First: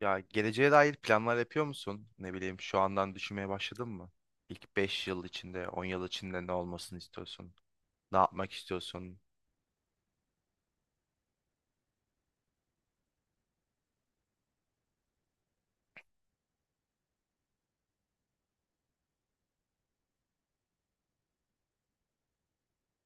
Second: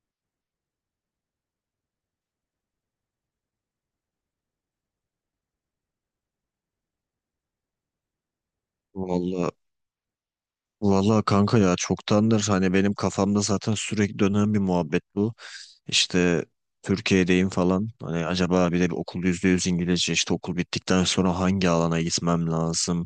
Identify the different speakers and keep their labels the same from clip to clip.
Speaker 1: Ya, geleceğe dair planlar yapıyor musun? Ne bileyim, şu andan düşünmeye başladın mı? İlk 5 yıl içinde, 10 yıl içinde ne olmasını istiyorsun? Ne yapmak istiyorsun?
Speaker 2: Valla valla kanka ya çoktandır hani benim kafamda zaten sürekli dönen bir muhabbet bu. İşte Türkiye'deyim falan. Hani acaba bir de bir okul %100 İngilizce işte okul bittikten sonra hangi alana gitmem lazım?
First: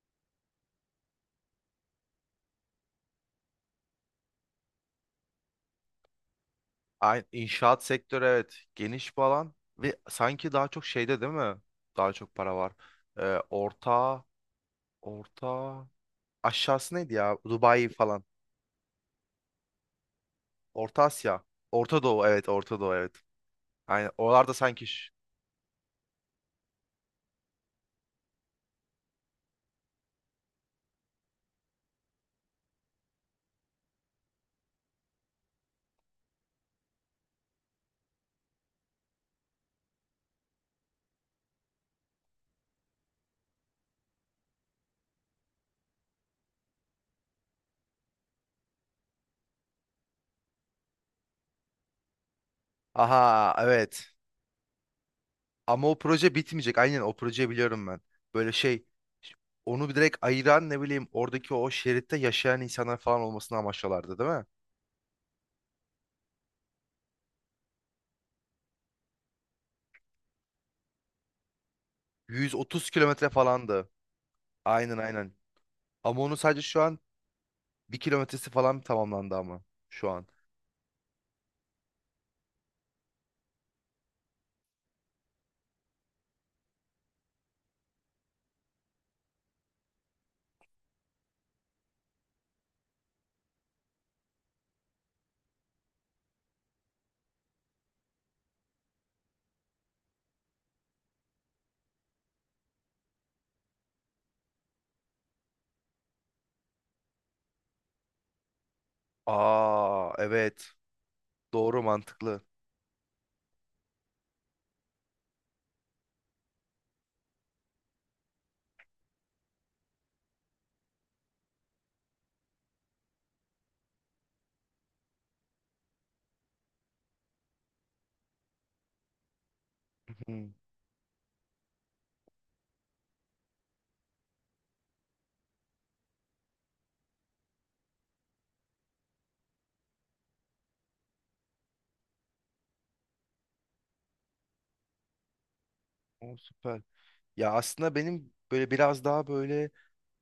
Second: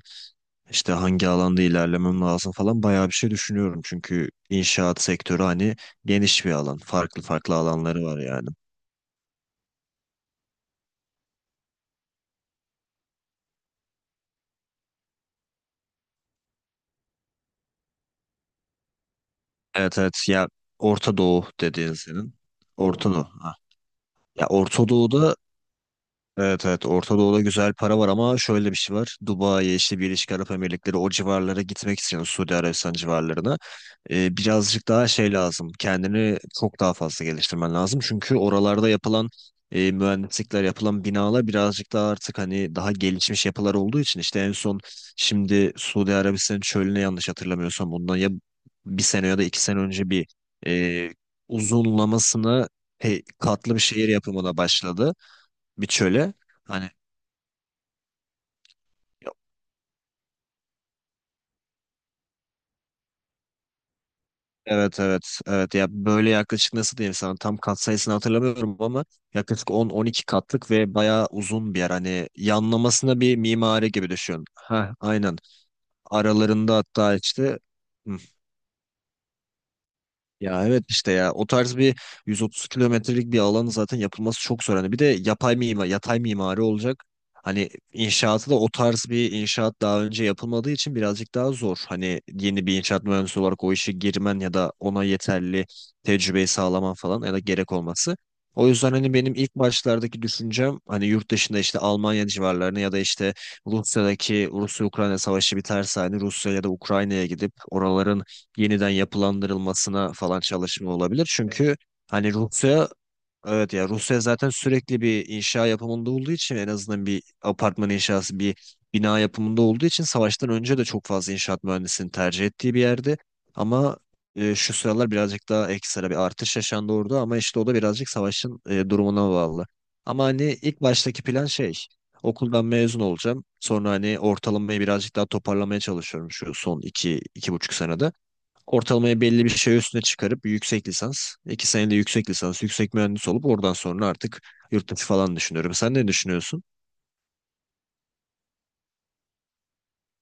Speaker 2: İşte hangi alanda ilerlemem lazım falan bayağı bir şey düşünüyorum. Çünkü inşaat sektörü hani geniş bir alan. Farklı
Speaker 1: Aynı
Speaker 2: farklı
Speaker 1: inşaat
Speaker 2: alanları var
Speaker 1: sektörü,
Speaker 2: yani.
Speaker 1: evet, geniş bir alan ve sanki daha çok şeyde, değil mi? Daha çok para var. Ee, orta, orta aşağısı neydi ya? Dubai falan.
Speaker 2: Evet evet, ya
Speaker 1: Orta
Speaker 2: Orta
Speaker 1: Asya.
Speaker 2: Doğu dediğin
Speaker 1: Orta Doğu,
Speaker 2: senin.
Speaker 1: evet, Orta Doğu,
Speaker 2: Orta
Speaker 1: evet.
Speaker 2: Doğu. Ha.
Speaker 1: Aynen,
Speaker 2: Ya
Speaker 1: oralarda sanki
Speaker 2: Orta
Speaker 1: şu-
Speaker 2: Doğu'da Evet evet, Orta Doğu'da güzel para var ama şöyle bir şey var. Dubai'ye işte Birleşik Arap Emirlikleri o civarlara gitmek istiyorsun, Suudi Arabistan civarlarına. Birazcık daha şey lazım. Kendini çok daha fazla geliştirmen lazım. Çünkü oralarda yapılan mühendislikler, yapılan binalar birazcık daha artık hani daha gelişmiş yapılar olduğu için işte en son şimdi Suudi Arabistan'ın çölüne, yanlış hatırlamıyorsam bundan ya bir sene ya da 2 sene önce bir e, uzunlamasına
Speaker 1: Aha,
Speaker 2: katlı bir şehir
Speaker 1: evet.
Speaker 2: yapımına başladı bir
Speaker 1: Ama o
Speaker 2: çöle.
Speaker 1: proje bitmeyecek.
Speaker 2: Hani
Speaker 1: Aynen, o projeyi biliyorum ben. Böyle şey, onu bir direkt ayıran ne bileyim oradaki o şeritte yaşayan insanlar falan olmasını amaçlıyorlardı, değil mi?
Speaker 2: evet evet evet, ya böyle yaklaşık, nasıl diyeyim sana, tam kat sayısını hatırlamıyorum ama yaklaşık 10, 12 katlık ve bayağı uzun bir yer. Hani
Speaker 1: 130
Speaker 2: yanlamasına
Speaker 1: kilometre
Speaker 2: bir
Speaker 1: falandı.
Speaker 2: mimari gibi düşün. Ha
Speaker 1: Aynen, aynen.
Speaker 2: aynen.
Speaker 1: Ama onun sadece
Speaker 2: Aralarında
Speaker 1: şu an
Speaker 2: hatta işte
Speaker 1: bir
Speaker 2: hmm,
Speaker 1: kilometresi falan tamamlandı ama şu an.
Speaker 2: ya evet işte ya o tarz bir 130 kilometrelik bir alanı zaten yapılması çok zor. Hani bir de yapay mimar, yatay mimari olacak. Hani inşaatı da o tarz bir inşaat daha önce yapılmadığı için birazcık daha zor. Hani yeni bir inşaat mühendisi olarak o işe girmen ya da ona yeterli tecrübeyi sağlaman falan ya da gerek olması. O yüzden hani benim ilk başlardaki düşüncem hani yurt dışında işte Almanya civarlarını ya da işte Rusya'daki Rusya-Ukrayna savaşı biterse hani Rusya ya da Ukrayna'ya gidip oraların yeniden
Speaker 1: Aa,
Speaker 2: yapılandırılmasına falan
Speaker 1: evet.
Speaker 2: çalışma olabilir. Çünkü
Speaker 1: Doğru,
Speaker 2: hani
Speaker 1: mantıklı.
Speaker 2: Rusya, evet, ya Rusya zaten sürekli bir inşa yapımında olduğu için, en azından bir apartman inşası, bir bina yapımında olduğu için savaştan önce de çok fazla inşaat mühendisinin tercih ettiği bir yerdi. Ama şu sıralar birazcık daha ekstra bir artış yaşandı orada ama işte o da birazcık savaşın durumuna bağlı. Ama
Speaker 1: Hı.
Speaker 2: hani ilk baştaki plan şey, okuldan mezun olacağım. Sonra hani ortalamayı birazcık daha toparlamaya çalışıyorum şu son 2, 2,5 senede. Ortalamaya belli bir şey üstüne çıkarıp yüksek lisans, 2 senede yüksek lisans, yüksek mühendis olup oradan sonra artık yurt dışı falan düşünüyorum. Sen ne
Speaker 1: O
Speaker 2: düşünüyorsun?
Speaker 1: süper. Ya, aslında benim böyle biraz daha böyle,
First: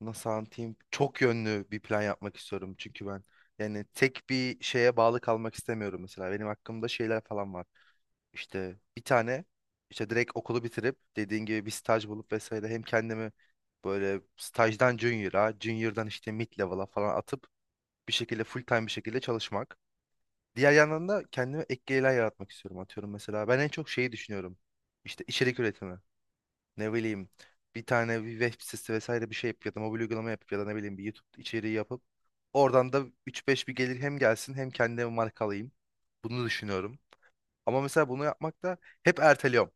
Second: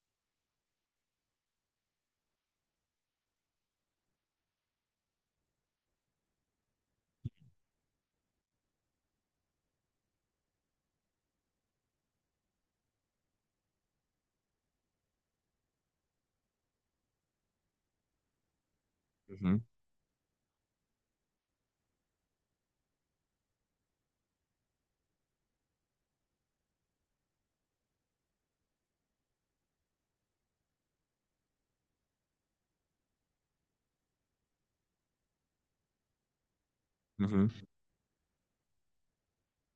Speaker 1: nasıl anlatayım, çok yönlü bir plan yapmak istiyorum, çünkü ben yani tek bir şeye bağlı kalmak istemiyorum. Mesela benim hakkımda şeyler falan var. İşte bir tane, işte direkt okulu bitirip dediğin gibi bir staj bulup vesaire, hem kendimi böyle stajdan junior'a, junior'dan işte mid level'a falan atıp bir şekilde full time bir şekilde
Speaker 2: Hı hı,
Speaker 1: çalışmak, diğer yandan da kendime ek gelirler yaratmak istiyorum. Atıyorum, mesela ben en çok şeyi düşünüyorum, işte içerik üretimi. Ne bileyim, bir tane bir web sitesi vesaire bir şey yapıp ya da mobil uygulama yapıp ya da ne bileyim bir YouTube içeriği yapıp oradan da üç beş bir gelir hem gelsin hem kendime marka alayım. Bunu düşünüyorum.
Speaker 2: hı hı,
Speaker 1: Ama mesela bunu yapmak da hep erteliyorum.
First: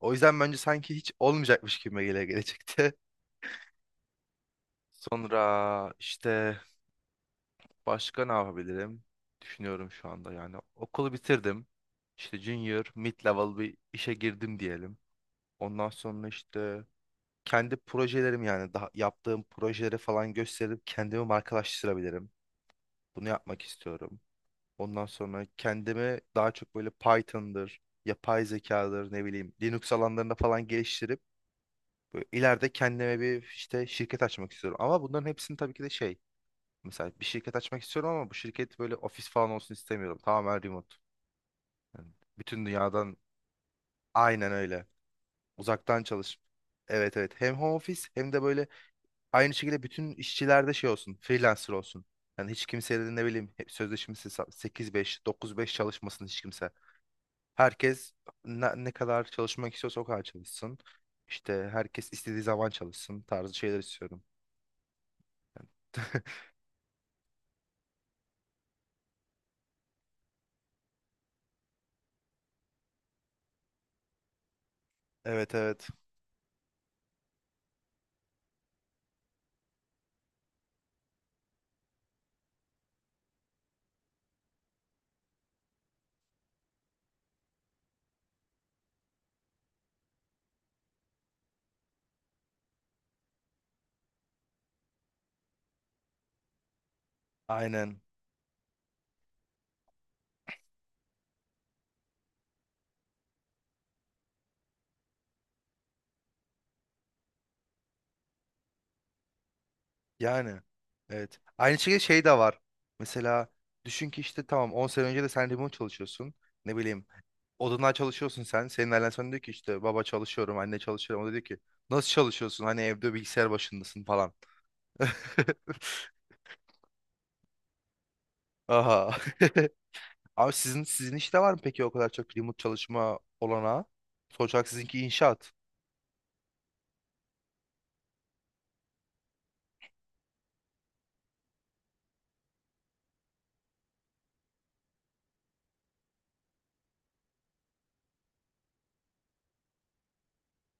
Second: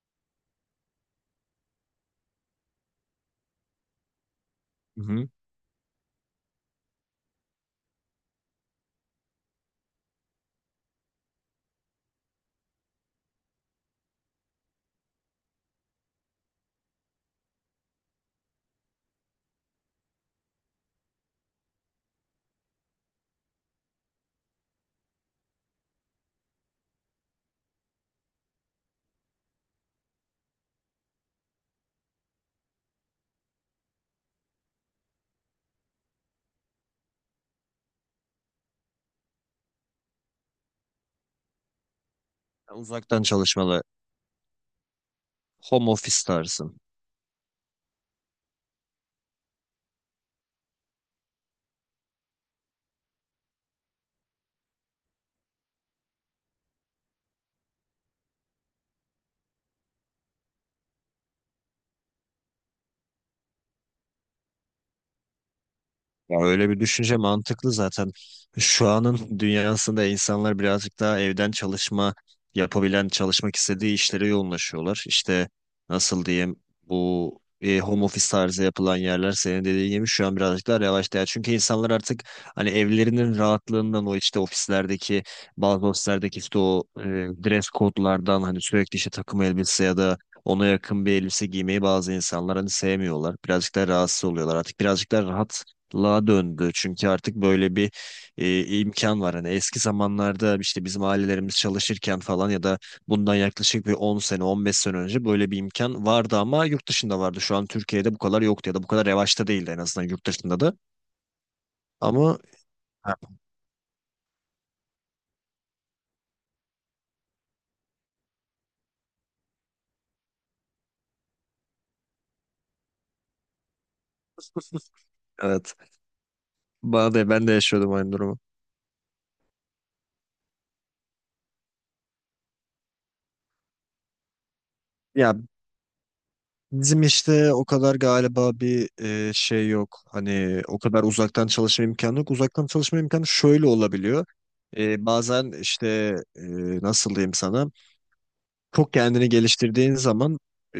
Speaker 1: O yüzden bence sanki hiç olmayacakmış gibi gelecekti.
Speaker 2: hı hı.
Speaker 1: Sonra işte başka ne yapabilirim? Düşünüyorum şu anda yani. Okulu bitirdim. İşte junior, mid level bir işe girdim diyelim. Ondan sonra işte kendi projelerim, yani daha yaptığım projeleri falan gösterip kendimi markalaştırabilirim. Bunu yapmak istiyorum. Ondan sonra kendimi daha çok böyle Python'dır, yapay zekadır, ne bileyim Linux alanlarında falan geliştirip böyle ileride kendime bir işte şirket açmak istiyorum. Ama bunların hepsini tabii ki de şey, mesela bir şirket açmak istiyorum ama bu şirket böyle ofis falan olsun istemiyorum. Tamamen remote. Yani bütün
Speaker 2: Ben
Speaker 1: dünyadan,
Speaker 2: Uzaktan çalışmalı,
Speaker 1: aynen öyle.
Speaker 2: home
Speaker 1: Uzaktan
Speaker 2: office
Speaker 1: çalış.
Speaker 2: tarzı.
Speaker 1: Evet, evet. Hem home office hem de böyle aynı şekilde bütün işçilerde şey olsun, freelancer olsun. Yani hiç kimseye de ne bileyim hep sözleşmesi 8-5, 9-5 çalışmasın hiç kimse. Herkes ne kadar çalışmak istiyorsa o kadar çalışsın. İşte herkes istediği zaman çalışsın tarzı şeyler istiyorum.
Speaker 2: Ya öyle bir düşünce mantıklı zaten. Şu anın dünyasında insanlar birazcık daha evden çalışma yapabilen, çalışmak istediği işlere yoğunlaşıyorlar. İşte
Speaker 1: Evet, evet.
Speaker 2: nasıl diyeyim, bu home office tarzı yapılan yerler senin dediğin gibi şu an birazcık daha revaçta. Ya çünkü insanlar artık hani evlerinin rahatlığından, o işte ofislerdeki, bazı ofislerdeki işte o dress kodlardan, hani sürekli işte takım elbise ya da ona yakın bir elbise giymeyi bazı insanlar hani sevmiyorlar. Birazcık daha rahatsız oluyorlar. Artık birazcık daha rahat la döndü çünkü artık böyle bir
Speaker 1: Aynen.
Speaker 2: imkan var. Hani eski zamanlarda işte bizim ailelerimiz çalışırken falan ya da bundan yaklaşık bir 10 sene 15 sene önce böyle bir imkan vardı ama yurt dışında vardı. Şu an Türkiye'de bu kadar yok ya da bu kadar yavaşta değildi en azından yurt dışında
Speaker 1: Yani.
Speaker 2: da.
Speaker 1: Evet. Aynı şekilde şey
Speaker 2: Ama
Speaker 1: de var. Mesela düşün ki işte tamam, 10 sene önce de sen remote çalışıyorsun. Ne bileyim, odundan çalışıyorsun sen. Senin ailen sana diyor ki işte baba çalışıyorum, anne çalışıyorum. O da diyor ki nasıl çalışıyorsun? Hani evde bilgisayar başındasın falan.
Speaker 2: evet, bana da, ben de yaşıyordum aynı durumu.
Speaker 1: Aha. Abi sizin işte var mı peki o kadar çok remote çalışma olanağı? Sonuç olarak sizinki
Speaker 2: Ya
Speaker 1: inşaat.
Speaker 2: bizim işte o kadar galiba bir şey yok. Hani o kadar uzaktan çalışma imkanı yok. Uzaktan çalışma imkanı şöyle olabiliyor. Bazen işte nasıl diyeyim sana, çok kendini geliştirdiğin zaman e,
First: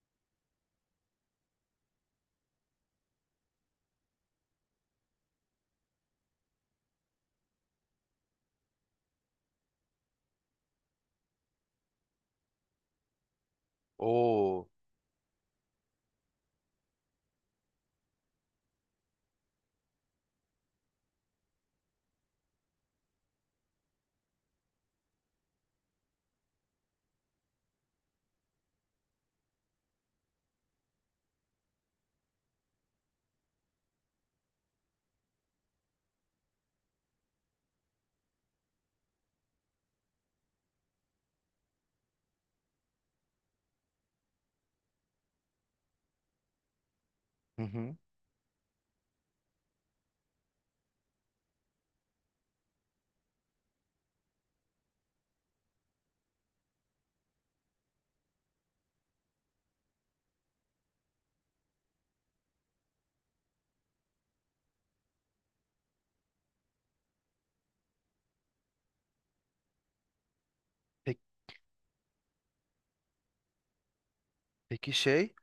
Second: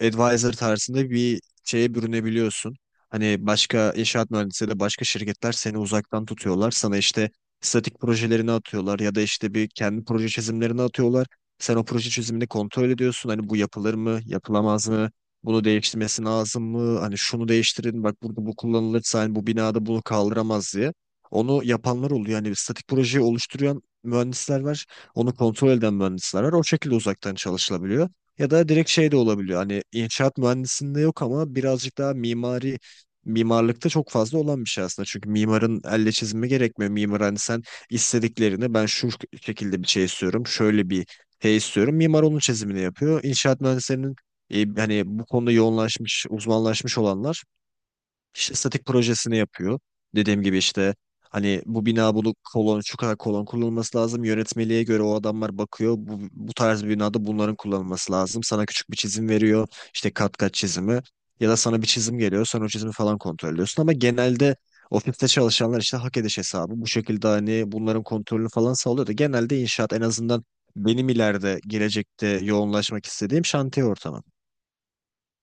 Speaker 2: advisor tarzında bir şeye bürünebiliyorsun. Hani başka inşaat mühendisleri de, başka şirketler seni uzaktan tutuyorlar. Sana işte statik projelerini atıyorlar ya da işte bir kendi proje çizimlerini atıyorlar. Sen o proje çizimini kontrol ediyorsun. Hani bu yapılır mı,
Speaker 1: Oo.
Speaker 2: yapılamaz mı? Bunu değiştirmesi lazım mı? Hani şunu değiştirin, bak burada bu kullanılırsa hani bu binada bunu kaldıramaz diye. Onu yapanlar oluyor. Yani statik projeyi oluşturan mühendisler var. Onu kontrol eden mühendisler var. O şekilde uzaktan çalışılabiliyor. Ya da direkt şey de olabiliyor. Hani inşaat mühendisliğinde yok ama birazcık daha mimari, mimarlıkta çok fazla olan bir şey aslında. Çünkü mimarın elle çizimi gerekmiyor. Mimar hani sen istediklerini, ben şu şekilde bir şey istiyorum, şöyle bir şey istiyorum, mimar onun çizimini yapıyor. İnşaat mühendislerinin hani bu konuda yoğunlaşmış, uzmanlaşmış olanlar
Speaker 1: Hı hı.
Speaker 2: işte statik projesini yapıyor. Dediğim gibi işte hani bu bina bunu kolon, şu kadar kolon kullanılması lazım. Yönetmeliğe göre o adamlar bakıyor. Bu, bu tarz bir binada bunların kullanılması lazım. Sana küçük bir çizim veriyor, işte kat kat çizimi. Ya da sana bir çizim geliyor. Sen o çizimi falan kontrol ediyorsun. Ama genelde ofiste çalışanlar işte hak ediş hesabı, bu şekilde hani bunların kontrolünü falan sağlıyor da genelde inşaat, en azından benim
Speaker 1: Peki,
Speaker 2: ileride gelecekte yoğunlaşmak istediğim şantiye ortamı.
Speaker 1: peki şey.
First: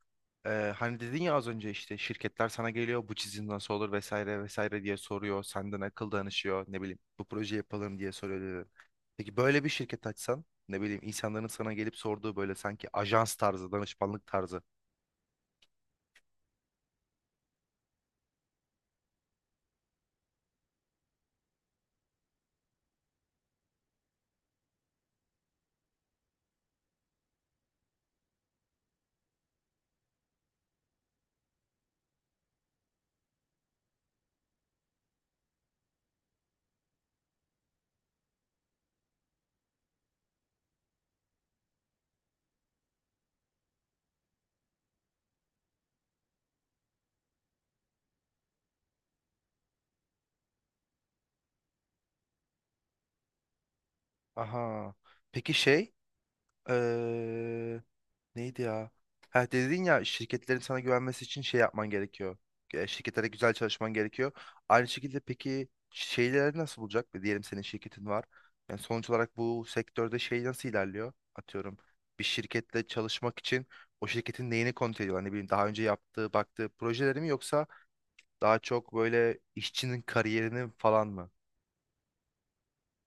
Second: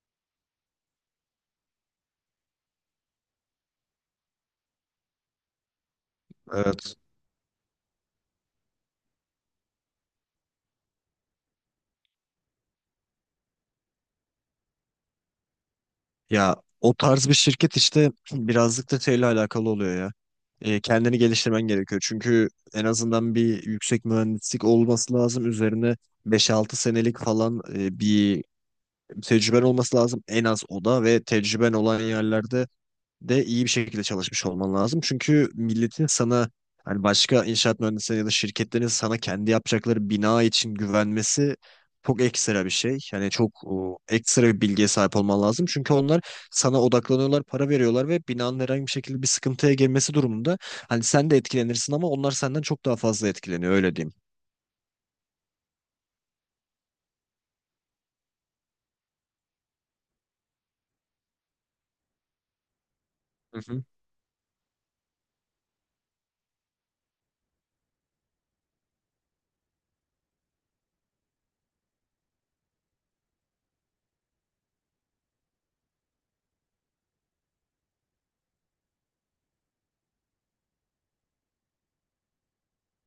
Speaker 1: Hani dedin ya az önce işte şirketler sana geliyor, bu çizim nasıl olur vesaire vesaire diye soruyor. Senden akıl danışıyor, ne
Speaker 2: Evet.
Speaker 1: bileyim bu proje yapalım diye soruyor, dedin. Peki, böyle bir şirket açsan ne bileyim insanların sana gelip sorduğu böyle sanki ajans tarzı, danışmanlık tarzı.
Speaker 2: Ya o tarz bir şirket işte birazcık da şeyle alakalı oluyor ya. Kendini geliştirmen gerekiyor. Çünkü en azından bir yüksek mühendislik olması lazım. Üzerine 5-6 senelik falan bir tecrüben olması lazım. En az o da, ve tecrüben olan yerlerde de iyi bir şekilde çalışmış olman lazım. Çünkü milletin sana, hani başka inşaat mühendisleri ya da şirketlerin sana kendi yapacakları bina için güvenmesi çok ekstra bir şey. Yani çok ekstra bir bilgiye sahip olman lazım. Çünkü onlar sana odaklanıyorlar, para veriyorlar ve binanın herhangi bir şekilde bir sıkıntıya girmesi durumunda hani sen de etkilenirsin ama onlar senden çok daha fazla etkileniyor, öyle
Speaker 1: Aha, peki şey. Eee, Neydi ya? Ha, dedin ya şirketlerin sana güvenmesi için şey yapman gerekiyor. Şirketlere güzel
Speaker 2: diyeyim.
Speaker 1: çalışman gerekiyor. Aynı şekilde peki, şeyleri nasıl bulacak? Diyelim senin şirketin var. Yani sonuç olarak bu sektörde şey nasıl ilerliyor? Atıyorum bir şirketle çalışmak için o şirketin neyini kontrol ediyor? Hani bileyim, daha önce yaptığı, baktığı projeleri mi yoksa daha çok böyle işçinin kariyerini falan mı?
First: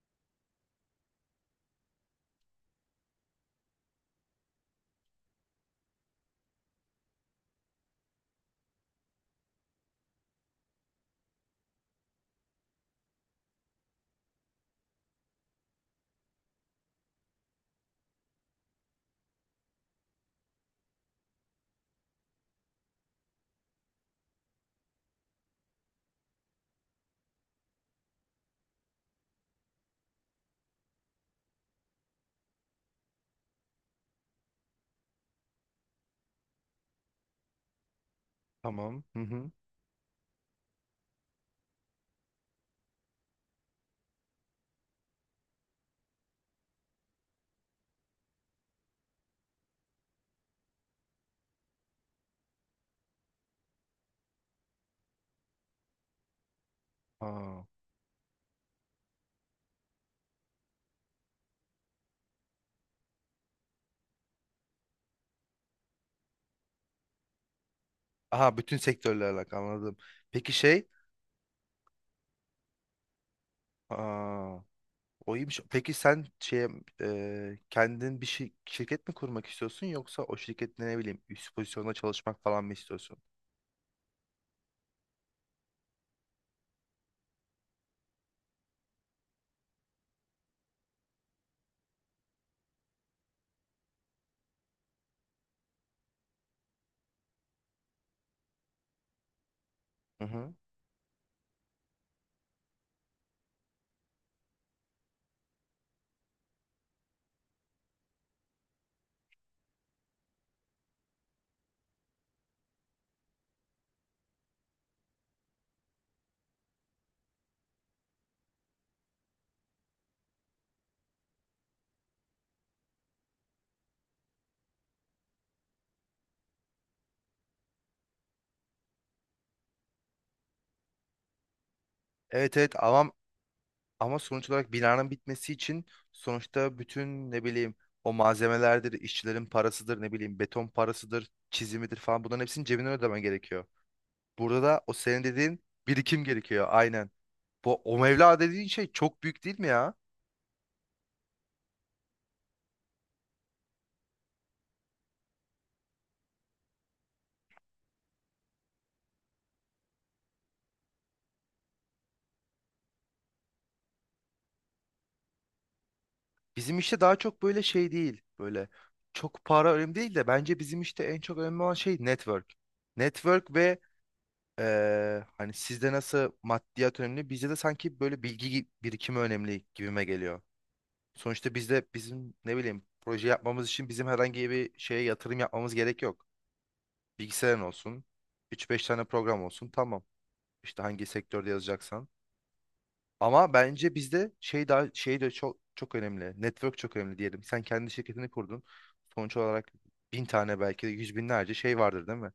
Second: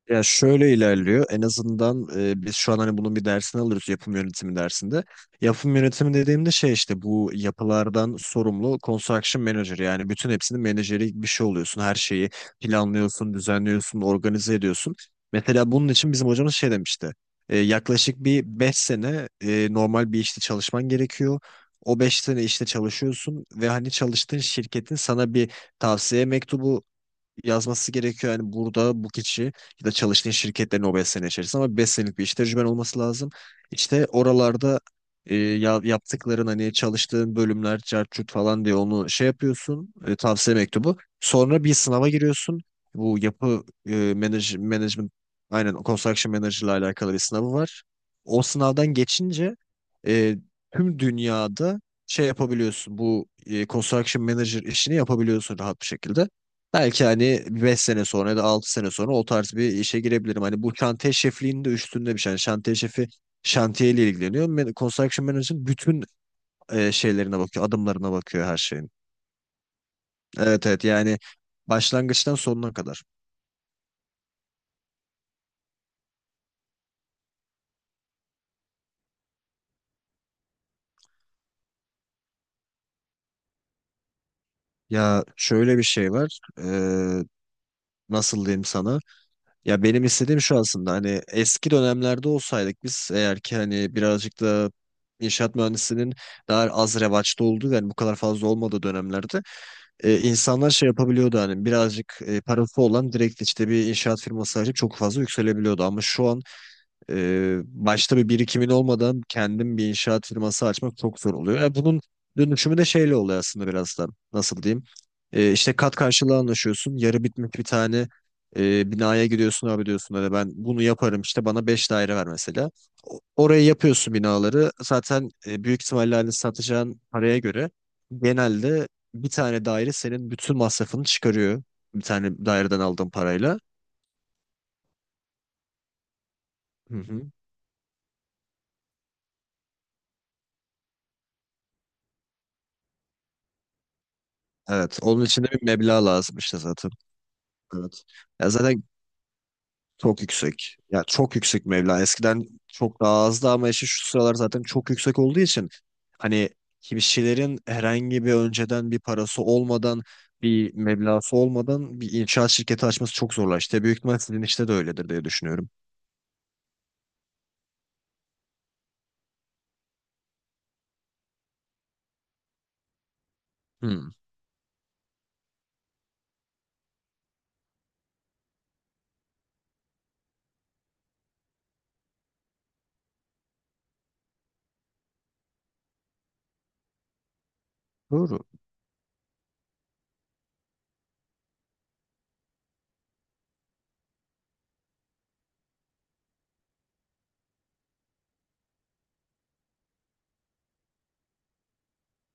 Speaker 2: Ya şöyle ilerliyor. En azından biz şu an hani bunun bir dersini alırız yapım yönetimi dersinde. Yapım yönetimi dediğimde şey, işte bu yapılardan sorumlu construction manager, yani bütün hepsinin menajeri bir şey oluyorsun. Her şeyi planlıyorsun, düzenliyorsun, organize ediyorsun. Mesela bunun için bizim hocamız şey demişti. Yaklaşık bir 5 sene normal bir işte çalışman gerekiyor. O 5 sene işte çalışıyorsun ve hani çalıştığın şirketin sana bir tavsiye mektubu yazması gerekiyor. Yani burada bu kişi ya da çalıştığın şirketlerin o 5 sene içerisinde, ama 5 senelik bir iş tecrüben olması lazım. İşte oralarda yaptıkların, hani çalıştığın bölümler cart curt falan diye
Speaker 1: Tamam.
Speaker 2: onu
Speaker 1: Hı
Speaker 2: şey
Speaker 1: hı.
Speaker 2: yapıyorsun, tavsiye mektubu. Sonra bir sınava giriyorsun. Bu yapı management, aynen construction manager ile alakalı bir sınavı var. O sınavdan geçince e, tüm dünyada şey yapabiliyorsun. Bu construction manager işini yapabiliyorsun rahat bir şekilde. Belki hani
Speaker 1: Aa.
Speaker 2: 5 sene sonra ya da 6 sene sonra o tarz bir işe girebilirim. Hani bu şantiye şefliğinin de üstünde bir şey. Yani şantiye şefi şantiyeyle ilgileniyor. Construction Manager'ın bütün şeylerine bakıyor, adımlarına bakıyor
Speaker 1: Aha,
Speaker 2: her
Speaker 1: bütün
Speaker 2: şeyin.
Speaker 1: sektörlerle alakalı, anladım. Peki
Speaker 2: Evet evet,
Speaker 1: şey.
Speaker 2: yani başlangıçtan sonuna kadar.
Speaker 1: Aa, o iyiymiş. Peki sen şey, kendin bir şirket mi kurmak istiyorsun yoksa o şirkette ne bileyim üst pozisyonda çalışmak falan mı istiyorsun?
Speaker 2: Ya şöyle bir şey var. Nasıl diyeyim sana? Ya benim istediğim şu aslında, hani eski dönemlerde olsaydık biz, eğer ki hani birazcık da inşaat mühendisinin daha az revaçta olduğu, yani bu kadar fazla olmadığı dönemlerde
Speaker 1: Hı hı.
Speaker 2: insanlar şey yapabiliyordu, hani birazcık parası olan direkt işte bir inşaat firması açıp çok fazla yükselebiliyordu. Ama şu an başta bir birikimin olmadan kendim bir inşaat firması açmak çok zor oluyor. Bunun dönüşümü de şeyle oluyor aslında biraz da. Nasıl diyeyim? İşte kat karşılığı anlaşıyorsun. Yarı bitmiş bir tane binaya gidiyorsun, abi diyorsun hani ben bunu yaparım, işte bana 5 daire ver mesela. Orayı yapıyorsun, binaları. Zaten büyük ihtimalle hani satacağın paraya göre genelde bir tane daire senin bütün masrafını çıkarıyor. Bir tane
Speaker 1: Evet,
Speaker 2: daireden
Speaker 1: evet,
Speaker 2: aldığın
Speaker 1: ama
Speaker 2: parayla.
Speaker 1: sonuç olarak binanın bitmesi için, sonuçta
Speaker 2: Hı
Speaker 1: bütün
Speaker 2: hı.
Speaker 1: ne bileyim o malzemelerdir, işçilerin parasıdır, ne bileyim beton parasıdır, çizimidir falan, bunların hepsini cebinden ödemen gerekiyor. Burada da o
Speaker 2: Evet.
Speaker 1: senin
Speaker 2: Onun için de bir
Speaker 1: dediğin
Speaker 2: meblağ
Speaker 1: birikim
Speaker 2: lazım işte
Speaker 1: gerekiyor,
Speaker 2: zaten.
Speaker 1: aynen. Bu o
Speaker 2: Evet.
Speaker 1: mevla
Speaker 2: Ya
Speaker 1: dediğin
Speaker 2: zaten
Speaker 1: şey çok büyük, değil mi ya?
Speaker 2: çok yüksek. Ya çok yüksek meblağ. Eskiden çok daha azdı ama işte şu sıralar zaten çok yüksek olduğu için hani kişilerin herhangi bir önceden bir parası olmadan, bir meblası olmadan bir inşaat şirketi açması çok zorlaştı. İşte büyük ihtimal sizin işte de öyledir diye düşünüyorum.
Speaker 1: Bizim işte daha çok böyle şey değil. Böyle çok para önemli değil de bence bizim işte en çok önemli olan şey network. Network ve
Speaker 2: Hmm.
Speaker 1: hani sizde nasıl maddiyat önemli, bizde de sanki böyle bilgi birikimi önemli gibime geliyor. Sonuçta bizde, bizim ne bileyim proje yapmamız için bizim herhangi bir şeye yatırım yapmamız gerek yok. Bilgisayarın olsun,
Speaker 2: Doğru.
Speaker 1: üç beş tane program olsun, tamam. İşte hangi sektörde yazacaksan. Ama bence bizde şey daha şey de çok çok önemli. Network çok önemli diyelim. Sen kendi şirketini kurdun. Sonuç olarak bin tane, belki de yüz binlerce şey vardır, değil mi?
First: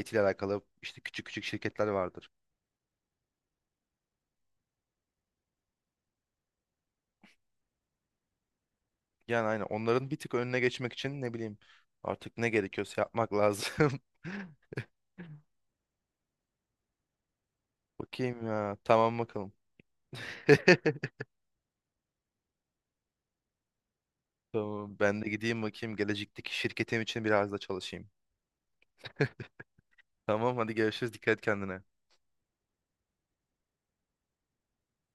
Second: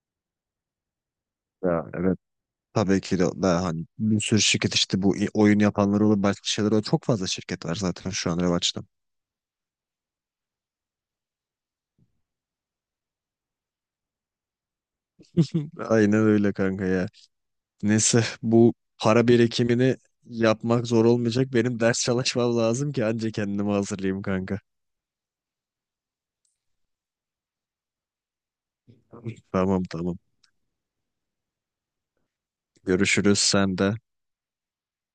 Speaker 1: IT ile alakalı işte küçük küçük
Speaker 2: Ya
Speaker 1: şirketler
Speaker 2: evet,
Speaker 1: vardır.
Speaker 2: tabii ki de daha hani bir sürü şirket işte, bu oyun yapanlar olur, başka şeyler olur. Çok fazla şirket var zaten şu an revaçta.
Speaker 1: Yani aynen, onların bir tık önüne geçmek için ne bileyim artık ne gerekiyorsa yapmak lazım.
Speaker 2: Aynen öyle kanka ya. Neyse,
Speaker 1: Bakayım
Speaker 2: bu
Speaker 1: ya. Tamam,
Speaker 2: para
Speaker 1: bakalım.
Speaker 2: birikimini yapmak zor olmayacak. Benim ders çalışmam lazım ki anca kendimi hazırlayayım kanka.
Speaker 1: Tamam, ben de gideyim bakayım gelecekteki şirketim için biraz da çalışayım.
Speaker 2: Tamam tamam.
Speaker 1: Tamam, hadi görüşürüz. Dikkat et kendine.
Speaker 2: Görüşürüz sen de.